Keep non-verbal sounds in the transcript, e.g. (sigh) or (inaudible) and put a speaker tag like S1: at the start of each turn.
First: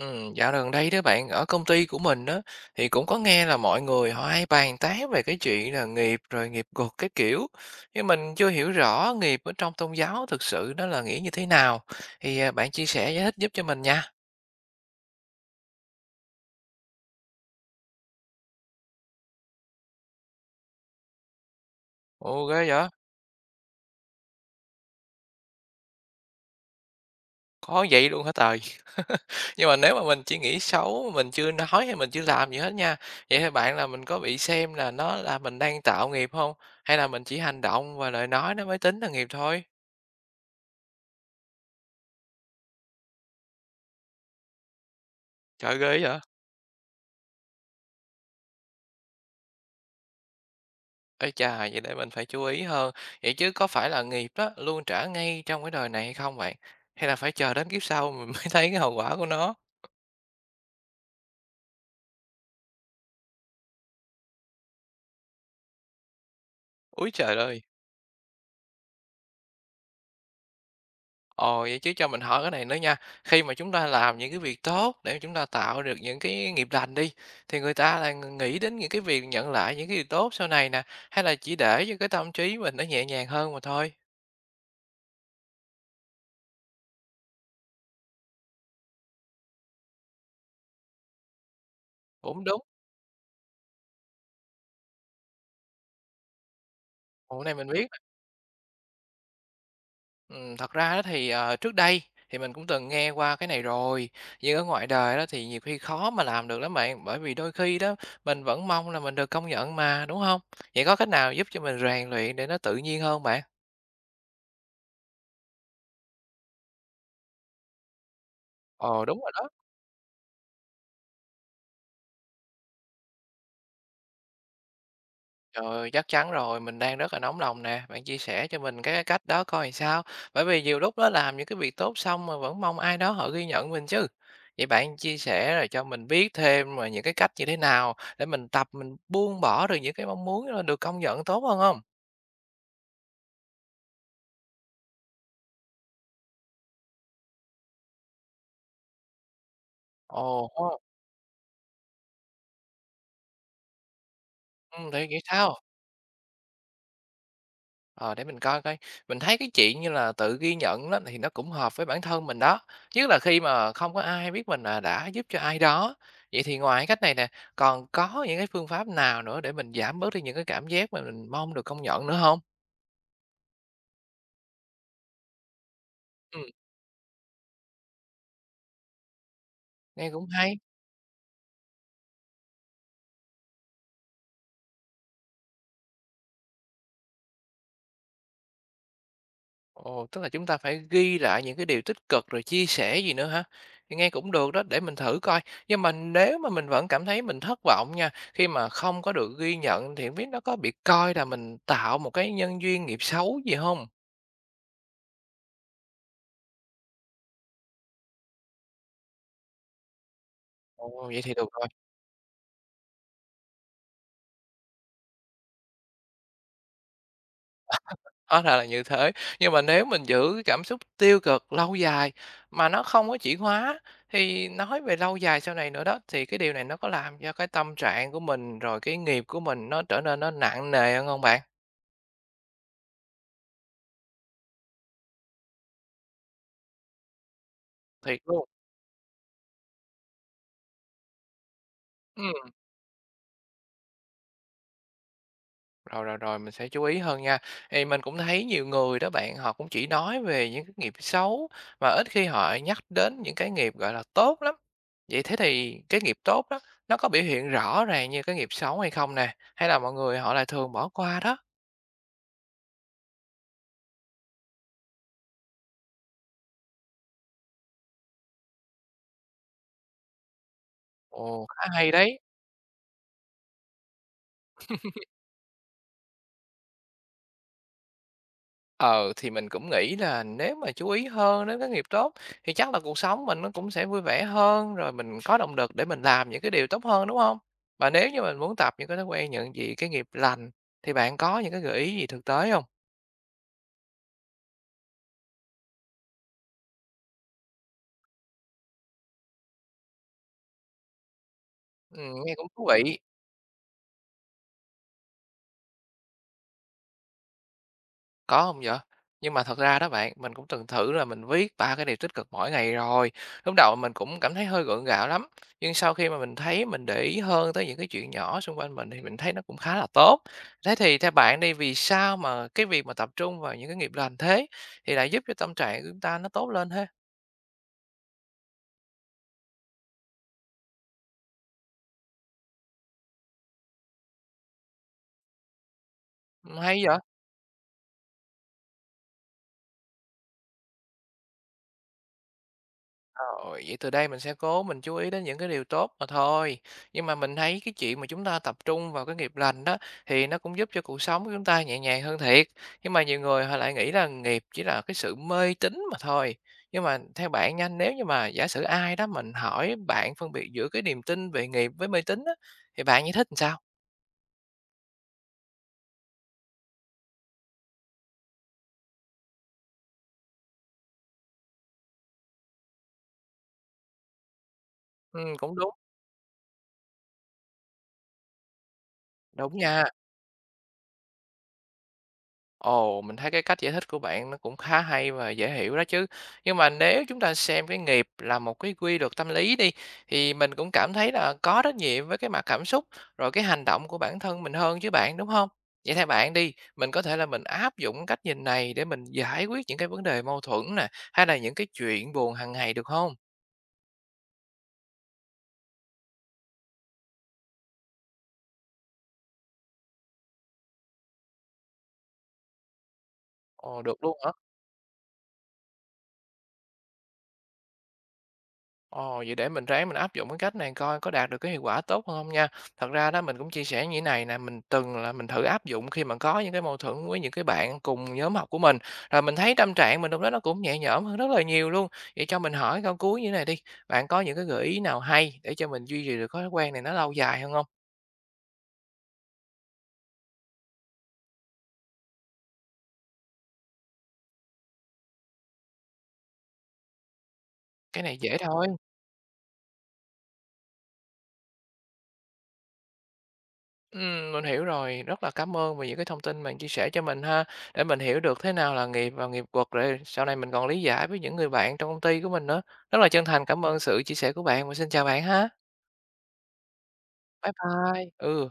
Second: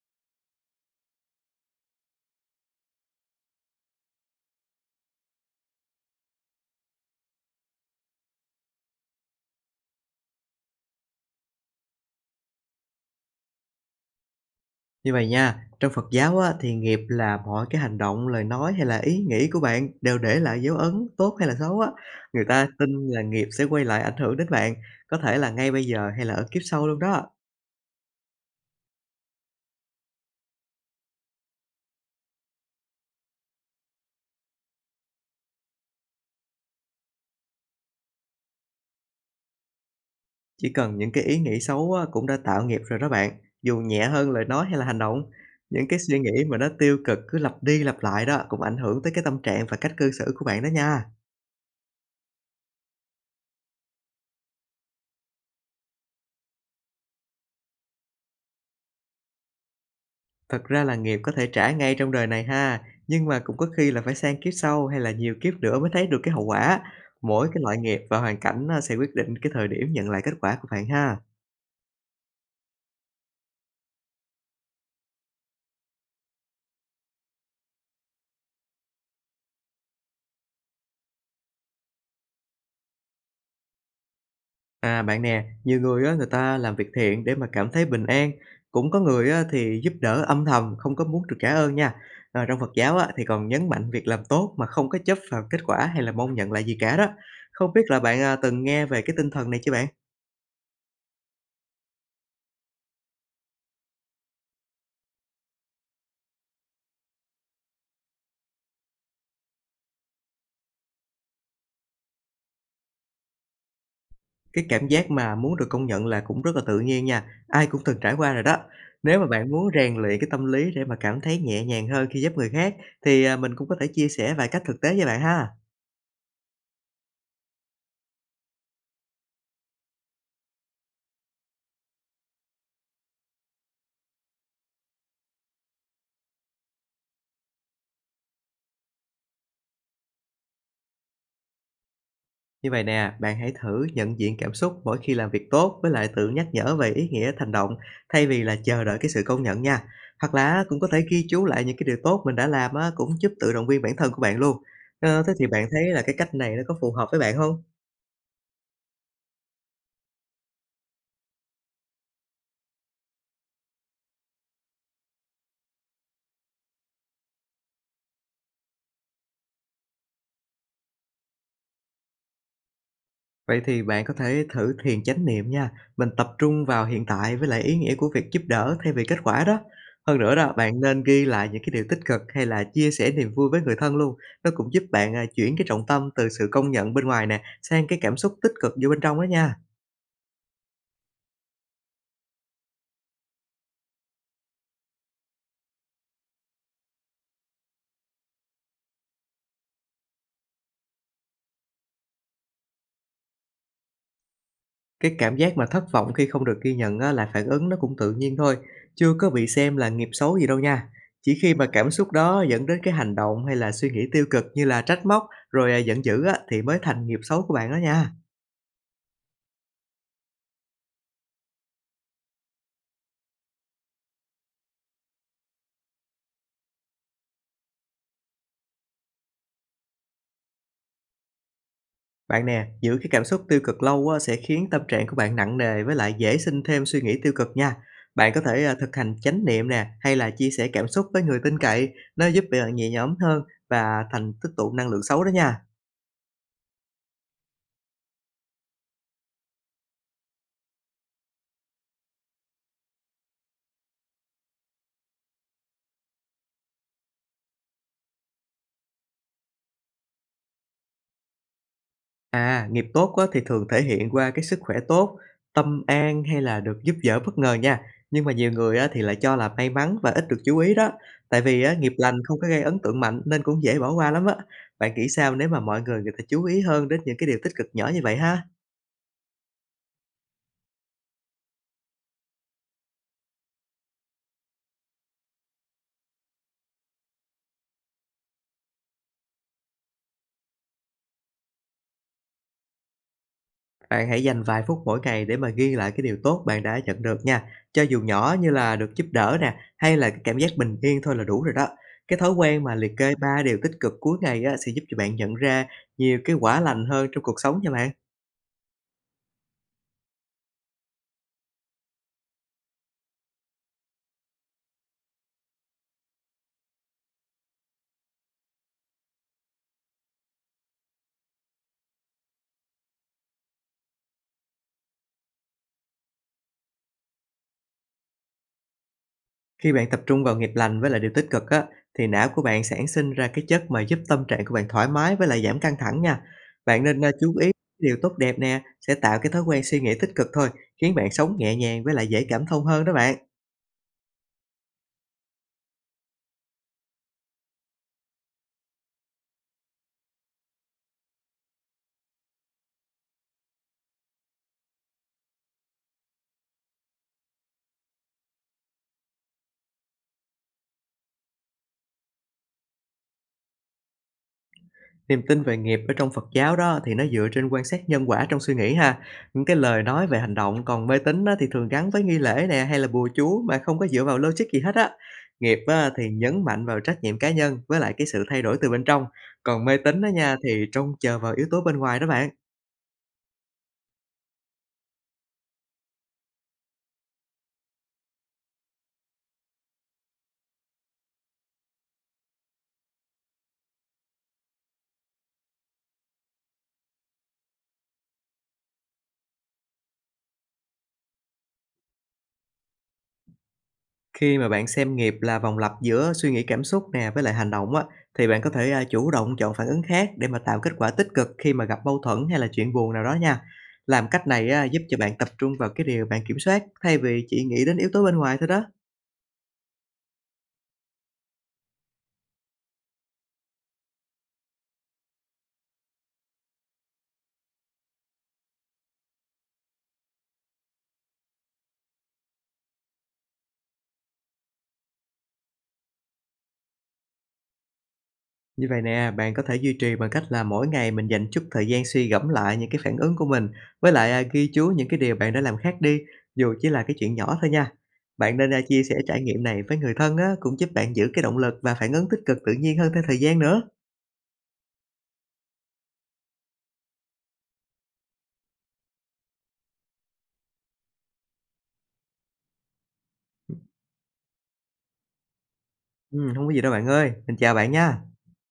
S1: Dạo gần đây đó bạn, ở công ty của mình đó thì cũng có nghe là mọi người họ hay bàn tán về cái chuyện là nghiệp rồi nghiệp gột cái kiểu. Nhưng mình chưa hiểu rõ nghiệp ở trong tôn giáo thực sự nó là nghĩa như thế nào. Thì bạn chia sẻ giải thích giúp cho mình nha.
S2: Như vậy nha, trong Phật giáo á, thì nghiệp là mọi cái hành động, lời nói hay là ý nghĩ của bạn đều để lại dấu ấn tốt hay là xấu á. Người
S1: Ồ ghê
S2: ta
S1: vậy.
S2: tin là nghiệp sẽ quay lại ảnh hưởng đến bạn, có thể là ngay bây giờ hay là ở kiếp sau luôn đó.
S1: Có vậy luôn hả trời. (laughs) Nhưng mà nếu mà mình chỉ nghĩ xấu, mình chưa nói hay mình chưa làm gì hết nha. Vậy thì bạn, là mình có bị xem là nó là mình đang tạo nghiệp không? Hay là mình chỉ hành động và lời nói nó mới tính là nghiệp thôi?
S2: Chỉ cần những cái ý nghĩ xấu á, cũng đã tạo nghiệp rồi đó bạn, dù nhẹ hơn lời nói hay là hành động.
S1: Trời,
S2: Những cái
S1: ghê
S2: suy
S1: vậy.
S2: nghĩ mà nó tiêu cực cứ lặp đi lặp lại đó, cũng ảnh hưởng tới cái tâm trạng và cách cư xử của bạn đó nha.
S1: Ê chà, vậy để mình phải chú ý hơn. Vậy chứ có phải là nghiệp đó luôn trả ngay trong cái đời này hay không bạn? Hay là phải chờ đến kiếp sau mình (laughs) mới thấy cái hậu quả của nó?
S2: Thật ra là nghiệp có thể trả ngay trong đời này ha, nhưng mà cũng có khi là phải sang kiếp sau hay là nhiều kiếp nữa mới thấy được cái hậu quả.
S1: Úi trời
S2: Mỗi cái
S1: ơi!
S2: loại nghiệp và hoàn cảnh á, sẽ quyết định cái thời điểm nhận lại kết quả của bạn ha.
S1: Ồ, vậy chứ cho mình hỏi cái này nữa nha. Khi mà chúng ta làm những cái việc tốt để chúng ta tạo được những cái nghiệp lành đi, thì người ta là nghĩ đến những cái việc nhận lại những cái điều tốt sau này nè, hay là chỉ để cho cái tâm trí mình nó nhẹ nhàng hơn mà thôi?
S2: À bạn nè, nhiều người á, người ta làm việc thiện để mà cảm thấy bình an, cũng có người á, thì giúp đỡ âm thầm không có muốn được trả ơn nha. À,
S1: Cũng
S2: trong
S1: đúng.
S2: Phật giáo á, thì còn nhấn mạnh việc làm tốt mà không có chấp vào kết quả hay là mong nhận lại gì cả đó.
S1: Ồ, cái này
S2: Không
S1: mình
S2: biết
S1: biết.
S2: là bạn à, từng nghe về cái tinh thần này chưa bạn?
S1: Thật ra đó thì, trước đây thì mình cũng từng nghe qua cái này rồi, nhưng ở ngoài đời đó thì nhiều khi khó mà làm được lắm bạn, bởi vì đôi khi đó mình vẫn mong là mình được công nhận mà, đúng không? Vậy có cách nào giúp cho mình rèn luyện để nó tự nhiên hơn bạn?
S2: Cái cảm giác mà muốn được công nhận là cũng rất là tự nhiên nha, ai cũng từng trải qua rồi đó.
S1: Ồ,
S2: Nếu
S1: đúng
S2: mà
S1: rồi đó.
S2: bạn muốn rèn luyện cái tâm lý để mà cảm thấy nhẹ nhàng hơn khi giúp người khác thì, mình cũng có thể chia sẻ vài cách thực tế với bạn ha.
S1: Rồi, chắc chắn rồi, mình đang rất là nóng lòng nè, bạn chia sẻ cho mình cái cách đó coi làm sao. Bởi vì nhiều lúc đó làm những cái việc tốt xong mà vẫn mong ai đó họ ghi nhận mình chứ. Vậy bạn chia sẻ rồi cho mình biết thêm mà những cái cách như thế nào để mình tập mình buông bỏ được những cái mong muốn được công nhận tốt hơn không?
S2: Như vậy nè, bạn hãy thử nhận diện cảm xúc mỗi khi làm việc tốt với lại tự nhắc nhở về ý nghĩa hành động thay vì là chờ đợi cái sự công nhận nha. Hoặc
S1: Ồ,
S2: là
S1: ồ.
S2: cũng có thể ghi chú lại những cái điều tốt mình đã làm á, cũng giúp tự động viên bản thân của bạn luôn.
S1: Ừ, thì nghĩ
S2: Ờ, thế thì
S1: sao?
S2: bạn thấy là cái cách này nó có phù hợp với bạn không?
S1: Ờ, để mình coi coi. Mình thấy cái chuyện như là tự ghi nhận đó thì nó cũng hợp với bản thân mình đó. Nhất là khi mà không có ai biết mình là đã giúp cho ai đó. Vậy thì ngoài cách này nè, còn có những cái phương pháp nào nữa để mình giảm bớt đi những cái cảm giác mà mình mong được công nhận nữa không?
S2: Vậy thì bạn có thể thử thiền chánh niệm nha, mình tập
S1: Ừ,
S2: trung vào hiện tại với lại ý nghĩa của việc giúp đỡ thay vì kết quả đó.
S1: nghe
S2: Hơn
S1: cũng
S2: nữa đó,
S1: hay.
S2: bạn nên ghi lại những cái điều tích cực hay là chia sẻ niềm vui với người thân luôn. Nó cũng giúp bạn, chuyển cái trọng tâm từ sự công nhận bên ngoài nè, sang cái cảm xúc tích cực vô bên trong đó nha.
S1: Ồ, tức là chúng ta phải ghi lại những cái điều tích cực rồi chia sẻ gì nữa hả? Thì nghe cũng được đó, để mình thử coi. Nhưng mà nếu mà mình vẫn cảm thấy mình thất vọng nha, khi mà không có được ghi nhận thì không biết nó có bị coi là mình tạo một cái nhân duyên nghiệp xấu gì không?
S2: Cái cảm giác mà thất vọng khi không được ghi nhận á, là phản ứng nó cũng tự nhiên thôi, chưa có bị xem là nghiệp xấu gì đâu nha.
S1: Ồ, vậy thì
S2: Chỉ
S1: được
S2: khi mà
S1: rồi.
S2: cảm xúc đó dẫn đến cái hành động hay là suy nghĩ tiêu cực như là trách móc, rồi, giận dữ á, thì mới thành nghiệp xấu của bạn đó nha.
S1: Hóa ra là như thế. Nhưng mà nếu mình giữ cái cảm xúc tiêu cực lâu dài mà nó không có chuyển hóa, thì nói về lâu dài sau này nữa đó, thì cái điều này nó có làm cho cái tâm trạng của mình rồi cái nghiệp của mình nó trở nên nó nặng nề hơn không bạn?
S2: Bạn nè, giữ cái cảm xúc tiêu cực lâu á, sẽ khiến tâm trạng của bạn nặng nề với lại dễ sinh thêm suy nghĩ tiêu cực nha.
S1: Thiệt
S2: Bạn có
S1: luôn.
S2: thể thực hành chánh niệm nè, hay là chia sẻ cảm xúc với người tin cậy, nó giúp
S1: Ừ.
S2: bạn nhẹ nhõm hơn và thành tích tụ năng lượng xấu đó nha.
S1: Rồi, rồi, rồi, mình sẽ chú ý hơn nha. Thì mình cũng thấy nhiều người đó bạn, họ cũng chỉ nói về những cái nghiệp xấu mà ít khi họ nhắc đến những cái nghiệp, gọi là, tốt lắm. Vậy thế thì cái nghiệp tốt đó, nó có biểu hiện rõ ràng như cái nghiệp xấu hay không nè? Hay là mọi người họ lại thường bỏ qua đó?
S2: À, nghiệp tốt á, thì thường thể hiện qua cái sức khỏe tốt, tâm an hay là được giúp đỡ bất ngờ nha. Nhưng mà nhiều người á, thì lại cho là may mắn và ít được chú ý đó. Tại
S1: Ồ,
S2: vì
S1: khá
S2: á,
S1: hay
S2: nghiệp lành
S1: đấy.
S2: không có gây ấn tượng mạnh nên cũng dễ bỏ qua lắm á. Bạn nghĩ sao nếu mà mọi người người ta chú ý hơn đến những cái điều tích cực nhỏ như vậy ha?
S1: Ờ, thì mình cũng nghĩ là nếu mà chú ý hơn đến cái nghiệp tốt thì chắc là cuộc sống mình nó cũng sẽ vui vẻ hơn, rồi mình có động lực để mình làm những cái điều tốt hơn, đúng không? Và nếu như mình muốn tập những cái thói quen nhận diện cái nghiệp lành thì bạn có những cái gợi ý gì thực tế không?
S2: Bạn hãy dành vài phút mỗi ngày để mà ghi lại cái điều tốt bạn đã nhận được nha. Cho dù nhỏ như là được giúp đỡ nè, hay là cái cảm giác bình yên thôi là đủ rồi đó. Cái thói
S1: Nghe cũng
S2: quen
S1: thú
S2: mà liệt
S1: vị.
S2: kê 3 điều tích cực cuối ngày á, sẽ giúp cho bạn nhận ra nhiều cái quả lành hơn trong cuộc sống nha bạn.
S1: Có không vậy? Nhưng mà thật ra đó bạn, mình cũng từng thử là mình viết 3 cái điều tích cực mỗi ngày rồi. Lúc đầu mình cũng cảm thấy hơi gượng gạo lắm, nhưng sau khi mà mình thấy mình để ý hơn tới những cái chuyện nhỏ xung quanh mình thì mình thấy nó cũng khá là tốt. Thế thì theo bạn đi, vì sao mà cái việc mà tập trung vào những cái nghiệp lành thế thì lại giúp cho tâm trạng của chúng ta nó tốt lên thế?
S2: Khi bạn tập trung vào nghiệp lành với lại điều tích cực á, thì não của bạn sản sinh ra cái chất mà giúp tâm trạng của bạn thoải mái với lại giảm căng thẳng nha.
S1: Hay
S2: Bạn
S1: vậy?
S2: nên chú ý điều tốt đẹp nè, sẽ tạo cái thói quen suy nghĩ tích cực thôi, khiến bạn sống nhẹ nhàng với lại dễ cảm thông hơn đó bạn.
S1: Rồi, vậy từ đây mình sẽ cố mình chú ý đến những cái điều tốt mà thôi. Nhưng mà mình thấy cái chuyện mà chúng ta tập trung vào cái nghiệp lành đó thì nó cũng giúp cho cuộc sống của chúng ta nhẹ nhàng hơn thiệt. Nhưng mà nhiều người họ lại nghĩ là nghiệp chỉ là cái sự mê tín mà thôi. Nhưng mà theo bạn nha, nếu như mà giả sử ai đó mình hỏi, bạn phân biệt giữa cái niềm tin về nghiệp với mê tín á thì bạn giải thích làm sao?
S2: Niềm tin về nghiệp ở trong Phật giáo đó thì nó dựa trên quan sát nhân quả trong suy nghĩ ha. Những cái lời nói về hành động còn mê tín á thì thường gắn với nghi lễ nè hay là bùa chú mà không có dựa vào logic gì hết á.
S1: Ừ, cũng
S2: Nghiệp
S1: đúng.
S2: á thì nhấn mạnh vào trách nhiệm cá nhân với lại cái sự thay đổi từ bên trong.
S1: Đúng
S2: Còn mê
S1: nha.
S2: tín đó nha thì trông chờ vào yếu tố bên ngoài đó bạn.
S1: Ồ, mình thấy cái cách giải thích của bạn nó cũng khá hay và dễ hiểu đó chứ. Nhưng mà nếu chúng ta xem cái nghiệp là một cái quy luật tâm lý đi, thì mình cũng cảm thấy là có trách nhiệm với cái mặt cảm xúc rồi cái hành động của bản thân mình hơn chứ bạn, đúng không? Vậy theo bạn đi, mình có thể là mình áp dụng cách nhìn này để mình giải quyết những cái vấn đề mâu thuẫn nè, hay là những cái chuyện buồn hàng ngày được không?
S2: Khi mà bạn xem nghiệp là vòng lặp giữa suy nghĩ cảm xúc nè với lại hành động á, thì bạn có thể chủ động chọn phản ứng khác để mà tạo kết quả tích cực khi mà gặp mâu thuẫn hay là chuyện buồn nào đó nha.
S1: Ồ, được
S2: Làm
S1: luôn
S2: cách
S1: hả?
S2: này á, giúp cho bạn tập trung vào cái điều bạn kiểm soát thay vì chỉ nghĩ đến yếu tố bên ngoài thôi đó.
S1: Ồ, vậy để mình ráng mình áp dụng cái cách này coi có đạt được cái hiệu quả tốt hơn hông nha. Thật ra đó mình cũng chia sẻ như thế này nè, mình từng là mình thử áp dụng khi mà có những cái mâu thuẫn với những cái bạn cùng nhóm học của mình, rồi mình thấy tâm trạng mình lúc đó nó cũng nhẹ nhõm hơn rất là nhiều luôn. Vậy cho mình hỏi câu cuối như thế này đi, bạn có những cái gợi ý nào hay để cho mình duy trì được thói quen này nó lâu dài hơn không?
S2: Như vậy nè, bạn có thể duy trì bằng cách là mỗi ngày mình dành chút thời gian suy gẫm lại những cái phản ứng của mình với lại ghi chú những cái điều bạn đã làm khác đi, dù chỉ là cái chuyện nhỏ thôi nha.
S1: Cái này
S2: Bạn
S1: dễ
S2: nên
S1: thôi.
S2: chia sẻ trải nghiệm này với người thân á, cũng giúp bạn giữ cái động lực và phản ứng tích cực tự nhiên hơn theo thời gian nữa.
S1: Mình hiểu rồi, rất là cảm ơn vì những cái thông tin bạn chia sẻ cho mình ha, để mình hiểu được thế nào là nghiệp và nghiệp quật để sau này mình còn lý giải với những người bạn trong công ty của mình nữa. Rất là chân thành cảm ơn sự chia sẻ của bạn và xin chào bạn ha.
S2: Hông có gì đâu bạn ơi, mình
S1: Bye
S2: chào bạn nha.
S1: bye. Ừ.